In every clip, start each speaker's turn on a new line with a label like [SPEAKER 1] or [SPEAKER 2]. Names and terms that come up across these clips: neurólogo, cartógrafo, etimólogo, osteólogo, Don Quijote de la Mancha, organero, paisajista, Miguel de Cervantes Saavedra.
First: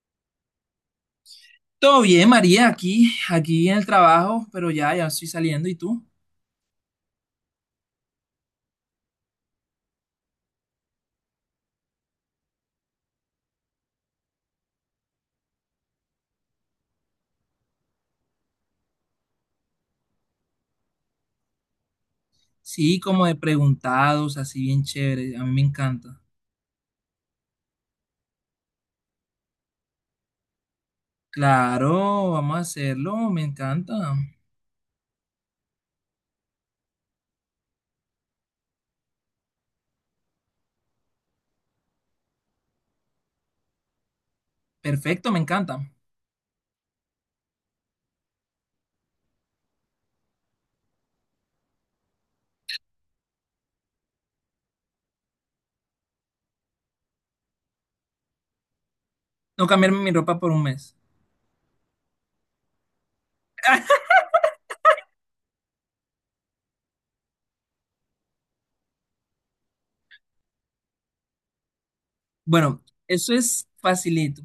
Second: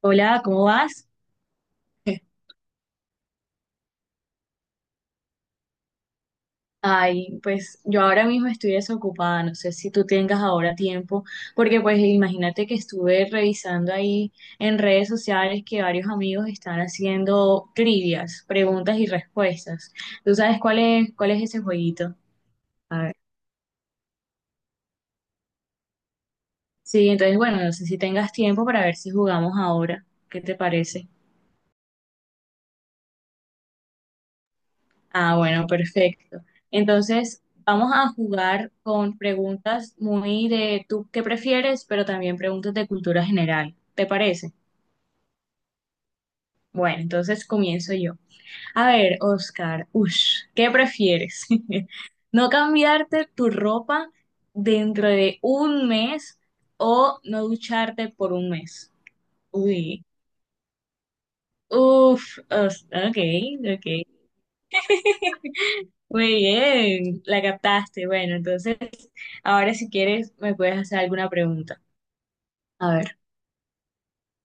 [SPEAKER 1] Hola, ¿cómo vas?
[SPEAKER 2] Todo bien, María, aquí en el trabajo, pero ya estoy saliendo. ¿Y tú?
[SPEAKER 1] Ay, pues yo ahora mismo estoy desocupada, no sé si tú tengas ahora tiempo, porque pues imagínate que estuve revisando ahí en redes sociales que varios amigos están haciendo trivias, preguntas y respuestas. ¿Tú sabes cuál es ese jueguito?
[SPEAKER 2] Sí,
[SPEAKER 1] A ver.
[SPEAKER 2] como de preguntados, así bien chévere. A mí me encanta.
[SPEAKER 1] Sí, entonces bueno, no sé si tengas tiempo para ver si jugamos ahora. ¿Qué te parece?
[SPEAKER 2] Claro, vamos a hacerlo, me encanta.
[SPEAKER 1] Ah, bueno, perfecto. Entonces, vamos a jugar con preguntas muy de tú qué prefieres, pero también preguntas de cultura general. ¿Te parece?
[SPEAKER 2] Perfecto, me encanta.
[SPEAKER 1] Bueno, entonces comienzo yo. A ver, Oscar, ush, ¿qué prefieres? ¿No cambiarte tu ropa dentro de un mes o no ducharte por un mes?
[SPEAKER 2] No cambiarme
[SPEAKER 1] Uy,
[SPEAKER 2] mi ropa por un mes.
[SPEAKER 1] ok, ok. Muy bien, la captaste. Bueno, entonces ahora, si quieres, me puedes hacer alguna pregunta.
[SPEAKER 2] Bueno,
[SPEAKER 1] A ver,
[SPEAKER 2] eso es facilito.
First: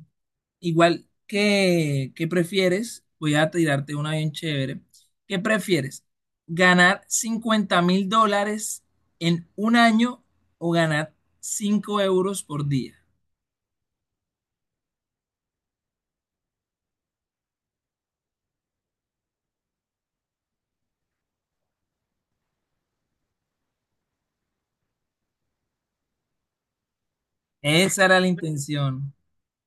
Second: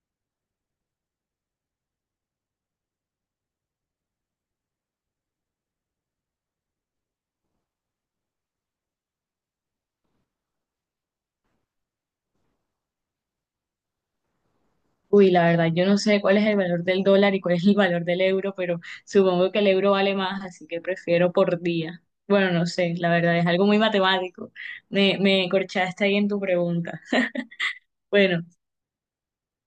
[SPEAKER 2] Igual que, ¿qué prefieres? Voy a tirarte una bien chévere. ¿Qué prefieres? ¿Ganar 50.000 dólares en un año o ganar 5 euros por día?
[SPEAKER 1] uy, la verdad, yo no sé cuál es el valor del dólar y cuál es el valor del euro, pero supongo que el euro vale más, así que prefiero por día. Bueno, no sé, la verdad, es algo muy matemático. Me corchaste ahí en tu pregunta.
[SPEAKER 2] Esa era la
[SPEAKER 1] Bueno,
[SPEAKER 2] intención.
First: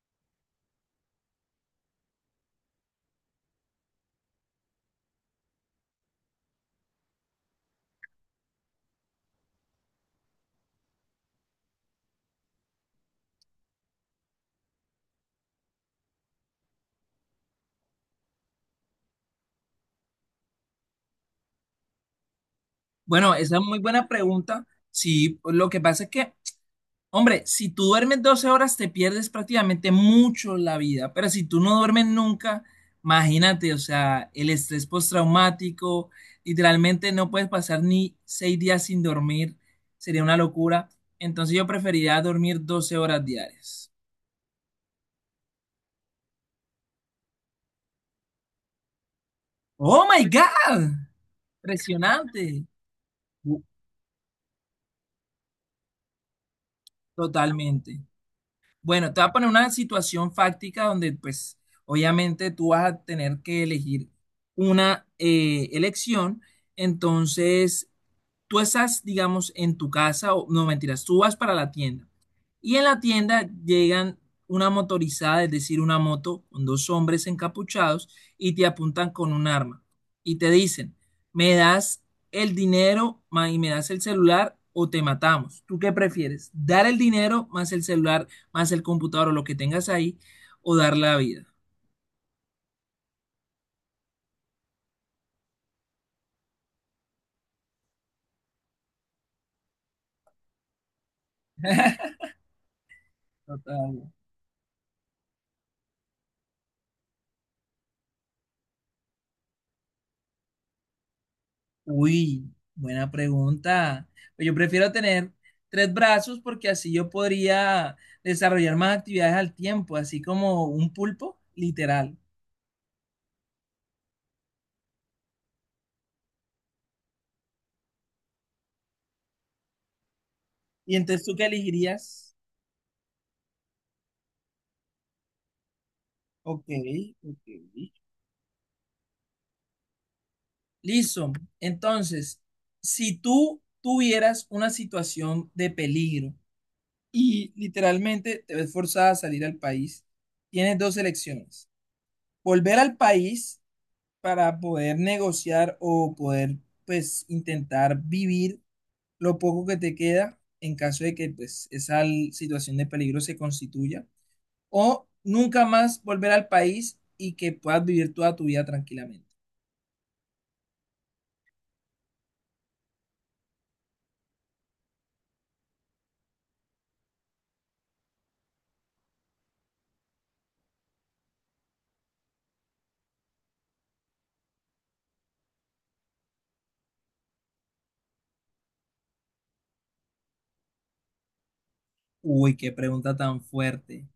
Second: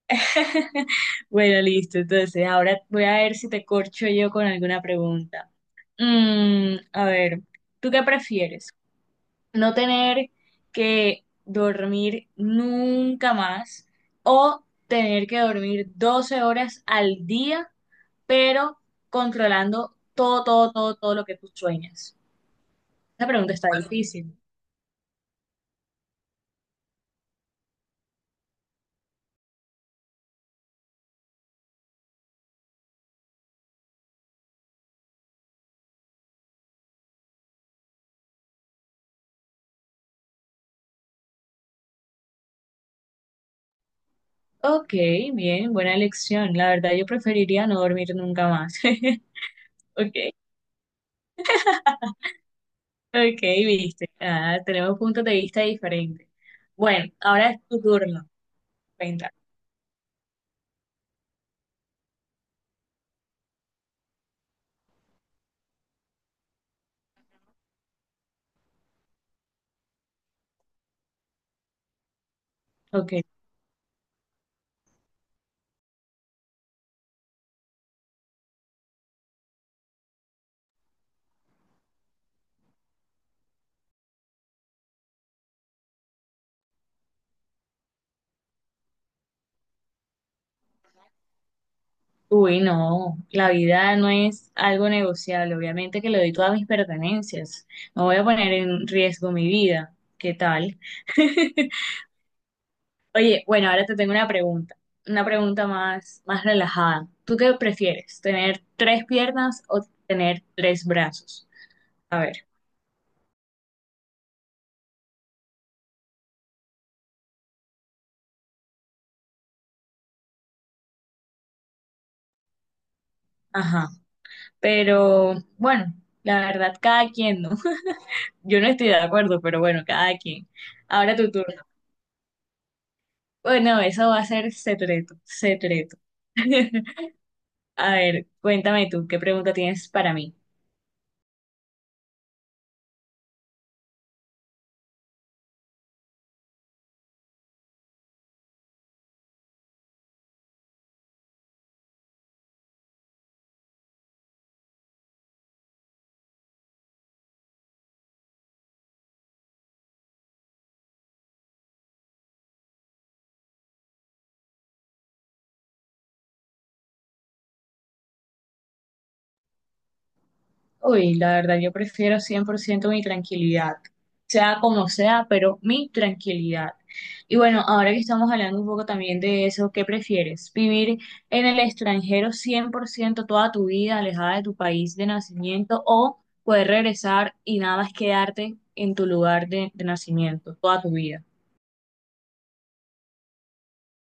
[SPEAKER 1] bueno, listo. Entonces, ahora voy a ver si te corcho yo con alguna pregunta. A ver, ¿tú qué prefieres? ¿No tener que dormir nunca más o tener que dormir 12 horas al día, pero controlando todo, todo, todo, todo lo que tú sueñas? La
[SPEAKER 2] Bueno,
[SPEAKER 1] pregunta
[SPEAKER 2] esa es
[SPEAKER 1] está
[SPEAKER 2] muy buena
[SPEAKER 1] difícil.
[SPEAKER 2] pregunta. Sí, lo que pasa es que, hombre, si tú duermes 12 horas, te pierdes prácticamente mucho la vida, pero si tú no duermes nunca, imagínate, o sea, el estrés postraumático, literalmente no puedes pasar ni 6 días sin dormir, sería una locura. Entonces yo preferiría dormir 12 horas diarias.
[SPEAKER 1] Ok, bien, buena elección. La verdad, yo preferiría no dormir nunca más.
[SPEAKER 2] Oh
[SPEAKER 1] Ok,
[SPEAKER 2] my God, impresionante.
[SPEAKER 1] ok,
[SPEAKER 2] Bu-
[SPEAKER 1] viste. Ah, tenemos puntos de vista diferentes. Bueno, ahora es tu
[SPEAKER 2] Totalmente.
[SPEAKER 1] turno.
[SPEAKER 2] Bueno, te voy
[SPEAKER 1] Venga.
[SPEAKER 2] a poner una situación fáctica donde, pues, obviamente tú vas a tener que elegir una elección. Entonces, tú estás, digamos, en tu casa, o no mentiras, tú vas para la tienda y en la
[SPEAKER 1] Ok.
[SPEAKER 2] tienda llegan una motorizada, es decir, una moto con dos hombres encapuchados y te apuntan con un arma y te dicen, me das el dinero y me das el celular o te matamos. ¿Tú qué prefieres? ¿Dar el dinero más el celular, más el computador o lo que tengas ahí o dar la vida?
[SPEAKER 1] Uy, no, la vida no es algo negociable. Obviamente que le doy todas mis pertenencias. No voy a poner en riesgo mi vida. ¿Qué tal? Oye, bueno, ahora te
[SPEAKER 2] Total.
[SPEAKER 1] tengo una pregunta. Una pregunta más, más relajada. ¿Tú qué prefieres? ¿Tener tres piernas o tener tres brazos? A ver,
[SPEAKER 2] Uy, buena pregunta. Pues yo prefiero tener tres brazos porque así yo podría desarrollar más actividades al tiempo, así como un pulpo, literal.
[SPEAKER 1] ajá. Pero bueno, la verdad, cada quien, ¿no? Yo no estoy de acuerdo, pero bueno, cada quien.
[SPEAKER 2] ¿Y
[SPEAKER 1] Ahora
[SPEAKER 2] entonces
[SPEAKER 1] tu
[SPEAKER 2] tú qué
[SPEAKER 1] turno.
[SPEAKER 2] elegirías?
[SPEAKER 1] Bueno, eso va a ser secreto, secreto.
[SPEAKER 2] Ok, ok.
[SPEAKER 1] A ver, cuéntame tú, ¿qué pregunta tienes para mí?
[SPEAKER 2] Listo. Entonces, si tú tuvieras una situación de peligro y literalmente te ves forzada a salir al país, tienes dos elecciones. Volver al país para poder negociar o poder, pues, intentar vivir lo poco que te queda en caso de que, pues, esa situación de peligro se constituya. O nunca más volver al país y que puedas vivir toda tu vida tranquilamente.
[SPEAKER 1] Uy, la verdad, yo prefiero 100% mi tranquilidad, sea como sea, pero mi tranquilidad. Y bueno, ahora que estamos hablando un poco también de eso, ¿qué prefieres? ¿Vivir en el extranjero 100% toda tu vida, alejada de tu país de nacimiento, o poder regresar y nada más quedarte en tu lugar de nacimiento toda tu vida?
[SPEAKER 2] Uy, qué pregunta tan fuerte.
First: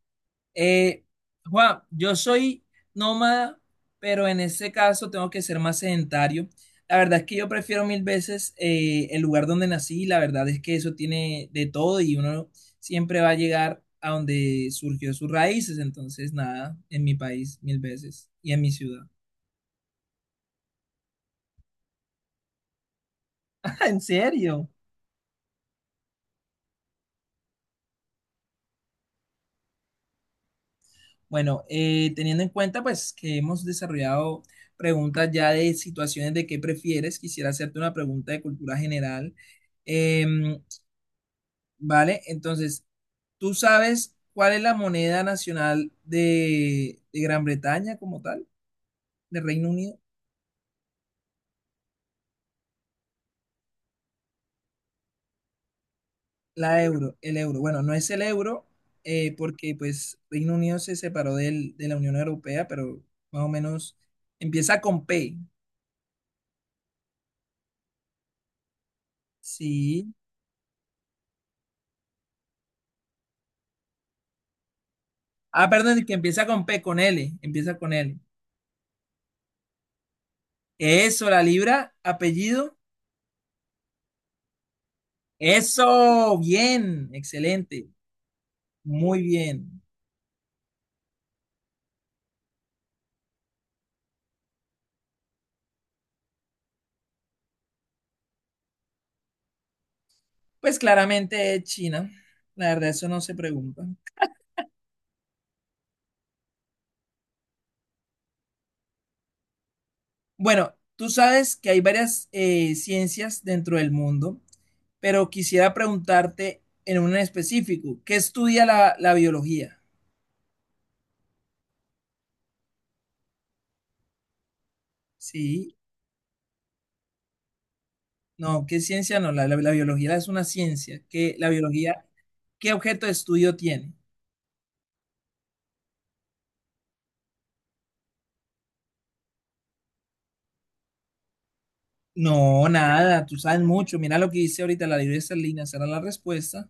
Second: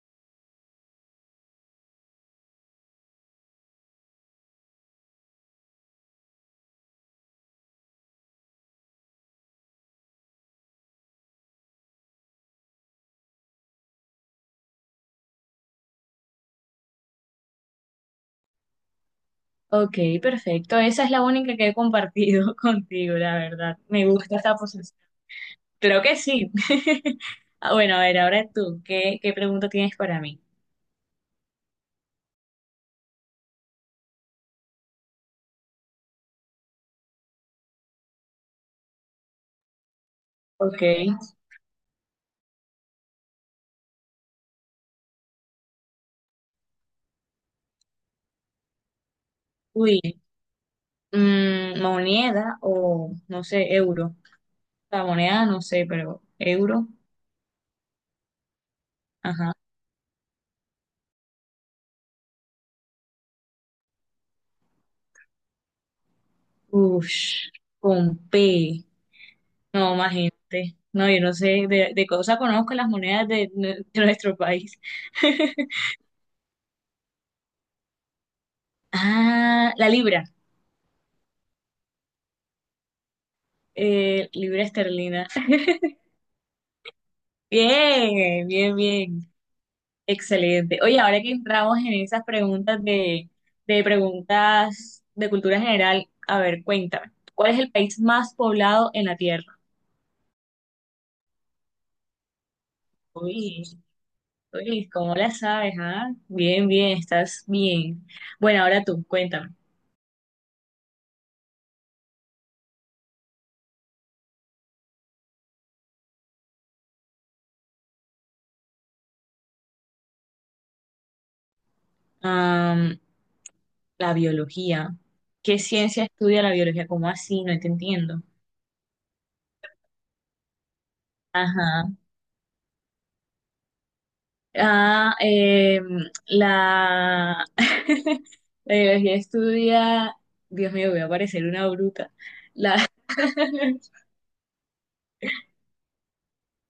[SPEAKER 2] Eh, Juan, yo soy nómada, pero en ese caso tengo que ser más sedentario. La verdad es que yo prefiero mil veces el lugar donde nací. La verdad es que eso tiene de todo y uno siempre va a llegar a donde surgió sus raíces. Entonces, nada, en mi país mil veces y en mi ciudad.
[SPEAKER 1] Ok, perfecto. Esa es la única que he compartido contigo, la verdad.
[SPEAKER 2] ¿En
[SPEAKER 1] Me gusta esta.
[SPEAKER 2] serio?
[SPEAKER 1] Creo que sí. Ah, bueno, a ver, ahora tú, ¿qué, qué pregunta tienes para mí?
[SPEAKER 2] Bueno, teniendo en cuenta pues que hemos desarrollado preguntas ya de situaciones de qué prefieres, quisiera hacerte una pregunta de cultura general. Em,
[SPEAKER 1] Ok.
[SPEAKER 2] ¿Vale? Entonces, ¿tú sabes cuál es la moneda nacional de, Gran Bretaña como tal, de Reino Unido?
[SPEAKER 1] Uy, moneda o, no sé, euro. La moneda, no sé, pero
[SPEAKER 2] La
[SPEAKER 1] euro.
[SPEAKER 2] euro, el euro. Bueno, no es el euro
[SPEAKER 1] Ajá.
[SPEAKER 2] porque pues Reino Unido se separó de la Unión Europea, pero más o menos empieza con P.
[SPEAKER 1] Ush, con P. No, más
[SPEAKER 2] Sí.
[SPEAKER 1] gente. No, yo no sé, de cosa conozco las monedas de, nue- de nuestro país.
[SPEAKER 2] Ah, perdón, que empieza con P, con L, empieza con L.
[SPEAKER 1] Ah, la libra.
[SPEAKER 2] Eso, la libra, apellido.
[SPEAKER 1] Libra esterlina.
[SPEAKER 2] Eso, bien, excelente,
[SPEAKER 1] Bien, bien,
[SPEAKER 2] muy
[SPEAKER 1] bien.
[SPEAKER 2] bien.
[SPEAKER 1] Excelente. Oye, ahora que entramos en esas preguntas de preguntas de cultura general, a ver, cuéntame, ¿cuál es el país más poblado en la Tierra?
[SPEAKER 2] Pues claramente es China. La verdad, eso no se
[SPEAKER 1] Uy,
[SPEAKER 2] pregunta.
[SPEAKER 1] uy, ¿cómo la sabes, ah? Bien, bien, estás bien. Bueno, ahora tú, cuéntame.
[SPEAKER 2] Bueno, tú sabes que hay varias ciencias dentro del mundo, pero quisiera preguntarte en un específico, ¿qué estudia la, la- biología?
[SPEAKER 1] Am, la biología. ¿Qué
[SPEAKER 2] Sí,
[SPEAKER 1] ciencia estudia la biología? ¿Cómo así? No te entiendo.
[SPEAKER 2] no, ¿qué ciencia no? la biología es una ciencia. ¿Qué, la
[SPEAKER 1] Ajá.
[SPEAKER 2] biología, qué objeto de estudio tiene?
[SPEAKER 1] Ah, eh, la, la biología estudia, Dios mío, voy a parecer una bruta.
[SPEAKER 2] No,
[SPEAKER 1] La,
[SPEAKER 2] nada, tú sabes mucho. Mira lo que dice ahorita la libreta Serlina, será la respuesta.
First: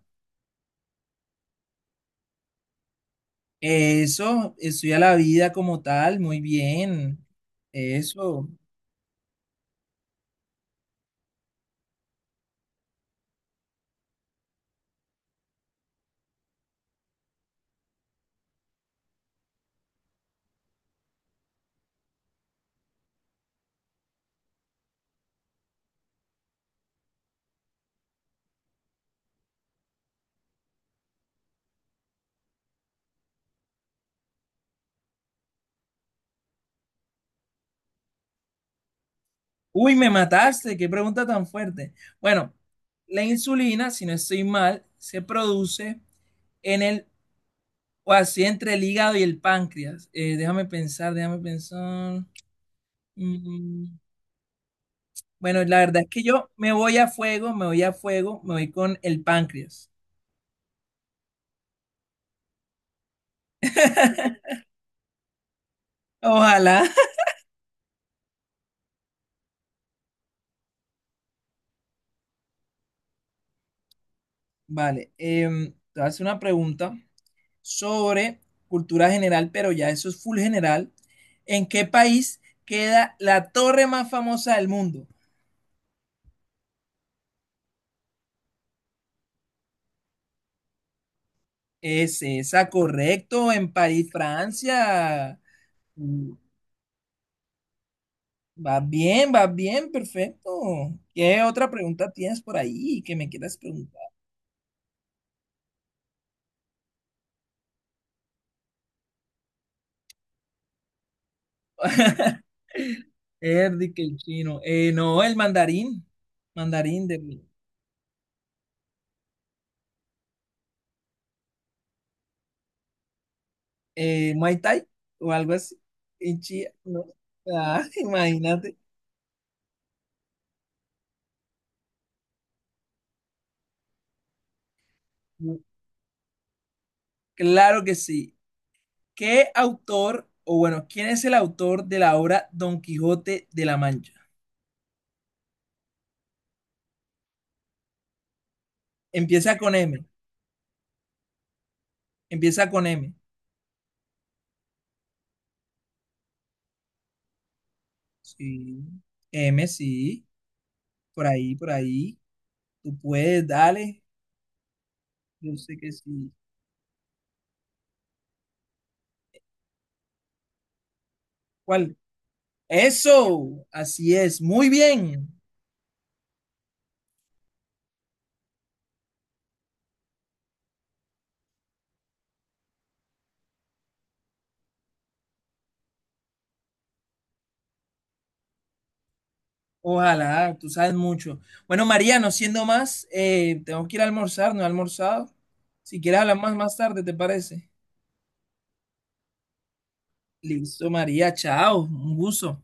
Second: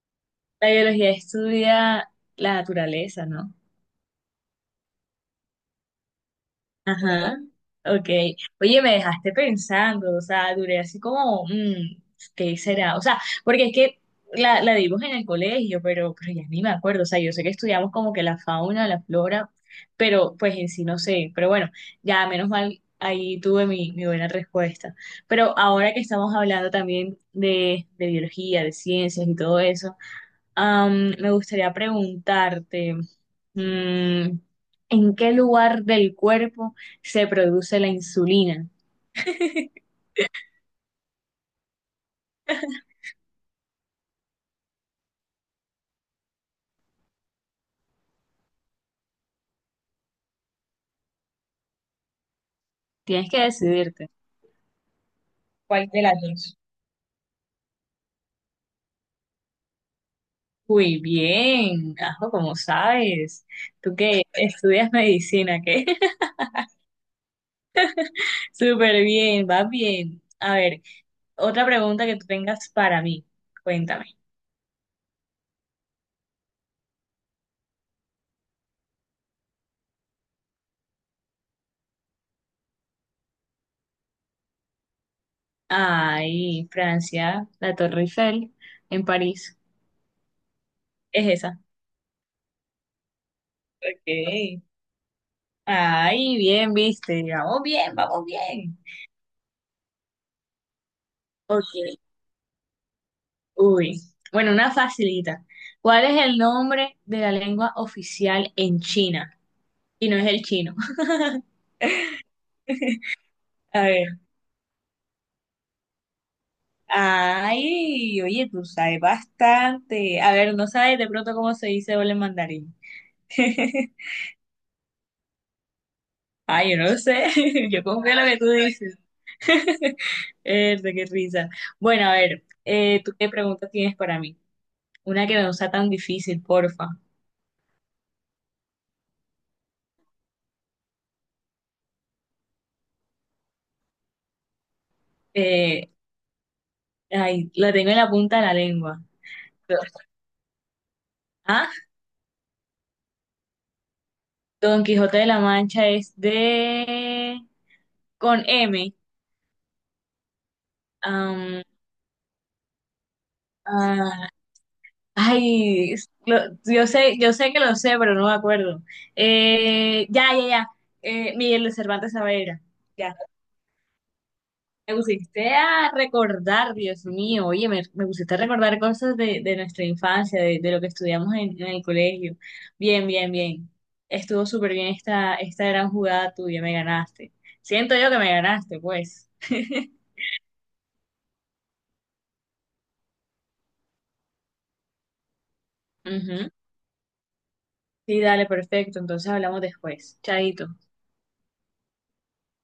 [SPEAKER 1] la biología estudia la naturaleza, ¿no?
[SPEAKER 2] Eso, estudia la vida como tal, muy bien.
[SPEAKER 1] Ajá, ok.
[SPEAKER 2] Eso.
[SPEAKER 1] Oye, me dejaste pensando, o sea, duré así como, ¿qué será? O sea, porque es que la dimos en el colegio, pero ya ni me acuerdo, o sea, yo sé que estudiamos como que la fauna, la flora, pero pues en sí no sé, pero bueno, ya menos mal ahí tuve mi, mi buena respuesta. Pero ahora que estamos hablando también de biología, de ciencias y todo eso, me gustaría preguntarte... Mm, ¿en qué lugar del cuerpo se produce la insulina?
[SPEAKER 2] Uy, me mataste, qué pregunta tan fuerte. Bueno, la insulina, si no estoy mal, se produce en el, o así entre el hígado y el páncreas. Déjame pensar, déjame pensar.
[SPEAKER 1] Tienes que
[SPEAKER 2] Mm,
[SPEAKER 1] decidirte.
[SPEAKER 2] bueno, la
[SPEAKER 1] ¿Cuál
[SPEAKER 2] verdad
[SPEAKER 1] de
[SPEAKER 2] es
[SPEAKER 1] las
[SPEAKER 2] que yo
[SPEAKER 1] dos?
[SPEAKER 2] me voy a fuego, me voy a fuego, me voy con el páncreas.
[SPEAKER 1] Muy bien, Ajo, como sabes. Tú que estudias medicina, ¿qué?
[SPEAKER 2] Ojalá.
[SPEAKER 1] Súper bien, vas bien. A ver, otra pregunta que tú tengas para mí. Cuéntame.
[SPEAKER 2] Vale, te voy a hacer una pregunta sobre cultura general, pero ya eso es full general. ¿En qué país queda la torre más famosa del mundo?
[SPEAKER 1] Ay, Francia, la Torre Eiffel, en París. Es esa.
[SPEAKER 2] Es esa, correcto, en París,
[SPEAKER 1] Ok.
[SPEAKER 2] Francia. Mm,
[SPEAKER 1] Ay, bien, viste. Vamos bien, vamos bien.
[SPEAKER 2] Va bien, perfecto. ¿Qué otra
[SPEAKER 1] Ok.
[SPEAKER 2] pregunta tienes por ahí que me quieras preguntar?
[SPEAKER 1] Uy, bueno, una facilita. ¿Cuál es el nombre de la lengua oficial en China? Y no es el chino. A
[SPEAKER 2] Erdi, que el
[SPEAKER 1] ver.
[SPEAKER 2] chino. No, el mandarín. Mandarín de
[SPEAKER 1] Ay, oye, tú sabes bastante. A ver, no sabes de pronto cómo se dice hola en mandarín.
[SPEAKER 2] Muay Thai o algo así. En
[SPEAKER 1] Ay,
[SPEAKER 2] Chía,
[SPEAKER 1] yo no lo
[SPEAKER 2] no.
[SPEAKER 1] sé.
[SPEAKER 2] Ah,
[SPEAKER 1] Yo confío en lo que tú
[SPEAKER 2] imagínate.
[SPEAKER 1] dices. Erde, qué risa. Bueno, a ver, ¿tú qué pregunta tienes para mí? Una que no
[SPEAKER 2] Mm,
[SPEAKER 1] sea tan difícil, porfa.
[SPEAKER 2] Claro que sí. ¿Qué autor, o bueno, quién es el autor de la obra Don Quijote de la Mancha?
[SPEAKER 1] Eh, Ay, la tengo en la punta de la lengua.
[SPEAKER 2] Empieza con M.
[SPEAKER 1] ¿Ah?
[SPEAKER 2] Empieza con M.
[SPEAKER 1] Don Quijote de la Mancha es de... con
[SPEAKER 2] Sí,
[SPEAKER 1] M.
[SPEAKER 2] M, sí, por ahí,
[SPEAKER 1] Am,
[SPEAKER 2] por ahí. Tú puedes, dale.
[SPEAKER 1] ah,
[SPEAKER 2] Yo sé que
[SPEAKER 1] ay,
[SPEAKER 2] sí.
[SPEAKER 1] lo- yo sé que lo sé, pero no me acuerdo. Ya, ya, ya. Miguel de
[SPEAKER 2] ¿Cuál?
[SPEAKER 1] Cervantes Saavedra. Ya.
[SPEAKER 2] Eso, así es. Muy
[SPEAKER 1] Me
[SPEAKER 2] bien.
[SPEAKER 1] pusiste a recordar, Dios mío. Oye, me pusiste a recordar cosas de nuestra infancia, de lo que estudiamos en el colegio. Bien, bien, bien. Estuvo súper bien esta, esta gran jugada tuya, me ganaste. Siento yo que me ganaste, pues.
[SPEAKER 2] Ojalá, tú sabes mucho. Bueno, María, no siendo más, tengo que ir a almorzar, no he almorzado. Si quieres hablar
[SPEAKER 1] Ujú.
[SPEAKER 2] más tarde, ¿te parece?
[SPEAKER 1] Sí, dale, perfecto. Entonces hablamos después. Chaito.
[SPEAKER 2] Listo, María, chao. Un gusto.